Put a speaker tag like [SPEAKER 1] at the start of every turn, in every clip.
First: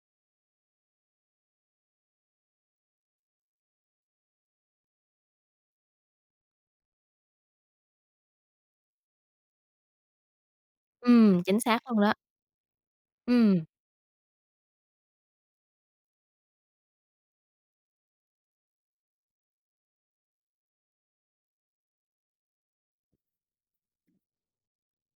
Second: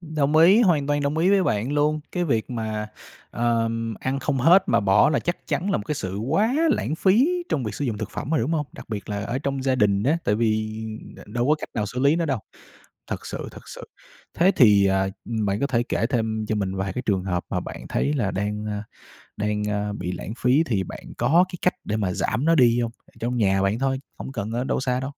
[SPEAKER 1] Đồng ý, hoàn toàn đồng ý với bạn luôn, cái việc mà, ờ, ăn không hết mà bỏ là chắc chắn là một cái sự quá lãng phí trong việc sử dụng thực phẩm rồi, đúng hông? Đặc biệt là ở trong gia đình á, tại vì đ
[SPEAKER 2] Ừm,
[SPEAKER 1] đâu có
[SPEAKER 2] chính
[SPEAKER 1] cách
[SPEAKER 2] xác
[SPEAKER 1] nào xử
[SPEAKER 2] luôn đó.
[SPEAKER 1] lý nó đâu. Thật sự
[SPEAKER 2] Ừm.
[SPEAKER 1] thật sự, thế thì, à, bạn có thể kể thêm cho mình vài cái trường hợp mà bạn thấy là đang, ơ, đang, ơ, bị lãng phí, thì bạn có cái cách để mà giảm nó đi hông? Trong nhà bạn thôi, hông cần ở đâu xa đâu.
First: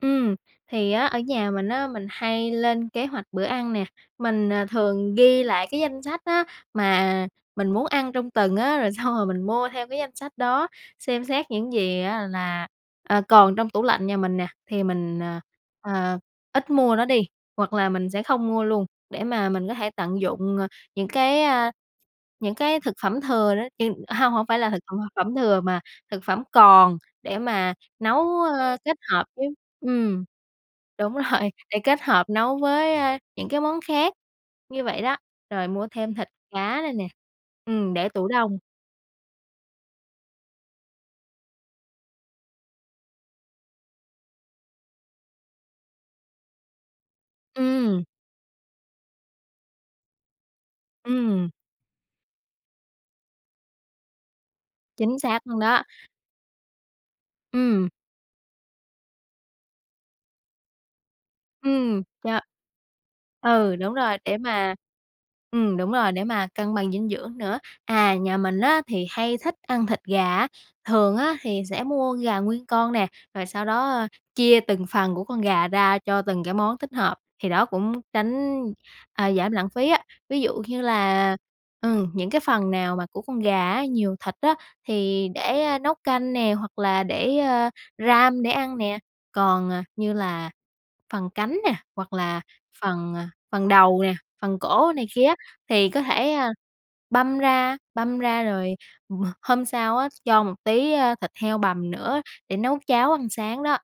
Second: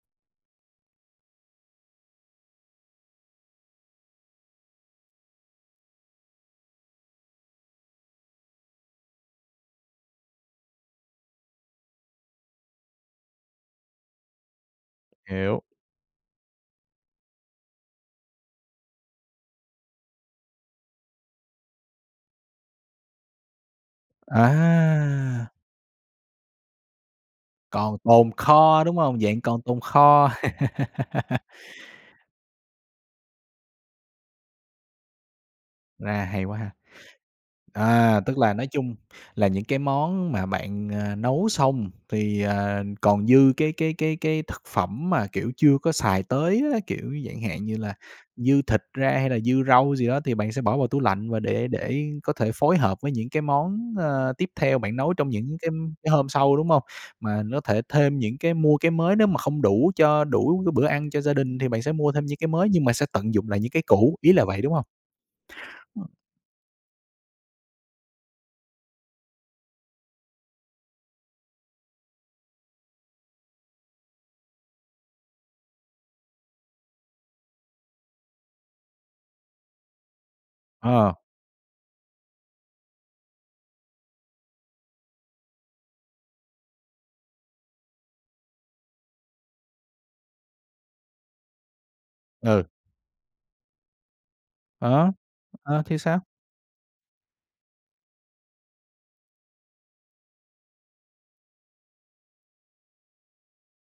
[SPEAKER 2] Ừm, thì á, ở nhà mình á, mình hay lên kế hoạch bữa ăn nè. Mình, à, thường ghi lại cái danh sách á, mà mình muốn ăn trong tuần á, rồi xong rồi mình mua theo cái danh sách đó, xem xét những gì á là, à, còn trong tủ lạnh nhà mình nè, thì mình, à,
[SPEAKER 1] Hiểu.
[SPEAKER 2] ờ, ít mua nó đi. Hoặc là mình sẽ không mua luôn để mà mình có thể tận dụng, à, những cái, a những cái thực phẩm thừa nữa [unintelligible] hông, hông phải là thực, ơ, phẩm
[SPEAKER 1] À!
[SPEAKER 2] thừa, mà thực phẩm còn để mà
[SPEAKER 1] Còn tồn
[SPEAKER 2] nấu, ơ,
[SPEAKER 1] kho,
[SPEAKER 2] kết
[SPEAKER 1] đúng hông?
[SPEAKER 2] hợp
[SPEAKER 1] Dạng
[SPEAKER 2] với
[SPEAKER 1] còn tồn
[SPEAKER 2] ừm,
[SPEAKER 1] kho.
[SPEAKER 2] đúng rồi, để kết hợp nấu với, a, những cái món khác như vậy đó. Rồi mua thêm
[SPEAKER 1] A,
[SPEAKER 2] thịt
[SPEAKER 1] hay quá ha.
[SPEAKER 2] cá rồi nè, ừm, để
[SPEAKER 1] À,
[SPEAKER 2] tủ
[SPEAKER 1] tức là
[SPEAKER 2] đông.
[SPEAKER 1] nói chung là những cái món mà bạn, à, nấu xong, thì, ờ, còn dư cái cái cái cái thực phẩm mà, kiểu, chưa có xài tới á. Kiểu, chẳng hạn như là
[SPEAKER 2] Ừm.
[SPEAKER 1] dư thịt ra hay là dư rau gì đó, thì bạn sẽ bỏ vào tủ lạnh, và
[SPEAKER 2] Ừm.
[SPEAKER 1] để để có thể phối hợp với những cái món, ơ, tiếp theo bạn nấu
[SPEAKER 2] Chính
[SPEAKER 1] trong
[SPEAKER 2] xác
[SPEAKER 1] những
[SPEAKER 2] luôn
[SPEAKER 1] cái
[SPEAKER 2] đó.
[SPEAKER 1] cái hôm sau, đúng hông? Mà nó thể
[SPEAKER 2] Ừm.
[SPEAKER 1] thêm những cái mua cái mới nếu mà không đủ cho đủ cái bữa ăn cho gia đình, thì bạn sẽ
[SPEAKER 2] Ừm,
[SPEAKER 1] mua thêm những
[SPEAKER 2] cho
[SPEAKER 1] cái mới, nhưng mà sẽ tận dụng lại những
[SPEAKER 2] ừ,
[SPEAKER 1] cái
[SPEAKER 2] đúng
[SPEAKER 1] cũ,
[SPEAKER 2] rồi,
[SPEAKER 1] ý
[SPEAKER 2] để
[SPEAKER 1] là vậy, đúng
[SPEAKER 2] mà
[SPEAKER 1] hông?
[SPEAKER 2] ừm, đúng
[SPEAKER 1] Ừm.
[SPEAKER 2] rồi, để mà cân bằng dinh dưỡng nữa. À, nhà mình á, thì hay thích ăn thịt gà á. Thường á, thì sẽ mua gà nguyên con nè, rồi sau đó, ơ, chia từng phần của con gà ra cho từng cái món thích hợp. Thì đó cũng tránh, à, giảm lãng phí á. Ví dụ như
[SPEAKER 1] Ờ.
[SPEAKER 2] là, ừm, những cái phần nào mà của con gà á, nhiều thịt á, thì để nấu canh nè, hoặc là để, ờ, ram để ăn nè. Còn, à, như là phần cánh nè, hoặc là
[SPEAKER 1] Ừ.
[SPEAKER 2] phần, à, phần đầu nè, phần cổ này
[SPEAKER 1] Ờ,
[SPEAKER 2] kia á,
[SPEAKER 1] ờ,
[SPEAKER 2] thì
[SPEAKER 1] thì
[SPEAKER 2] có
[SPEAKER 1] sao?
[SPEAKER 2] thể, a, băm ra, băm ra, rồi h hôm sau á, cho một tí, a, thịt heo bằm nữa để nấu cháo ăn sáng đó.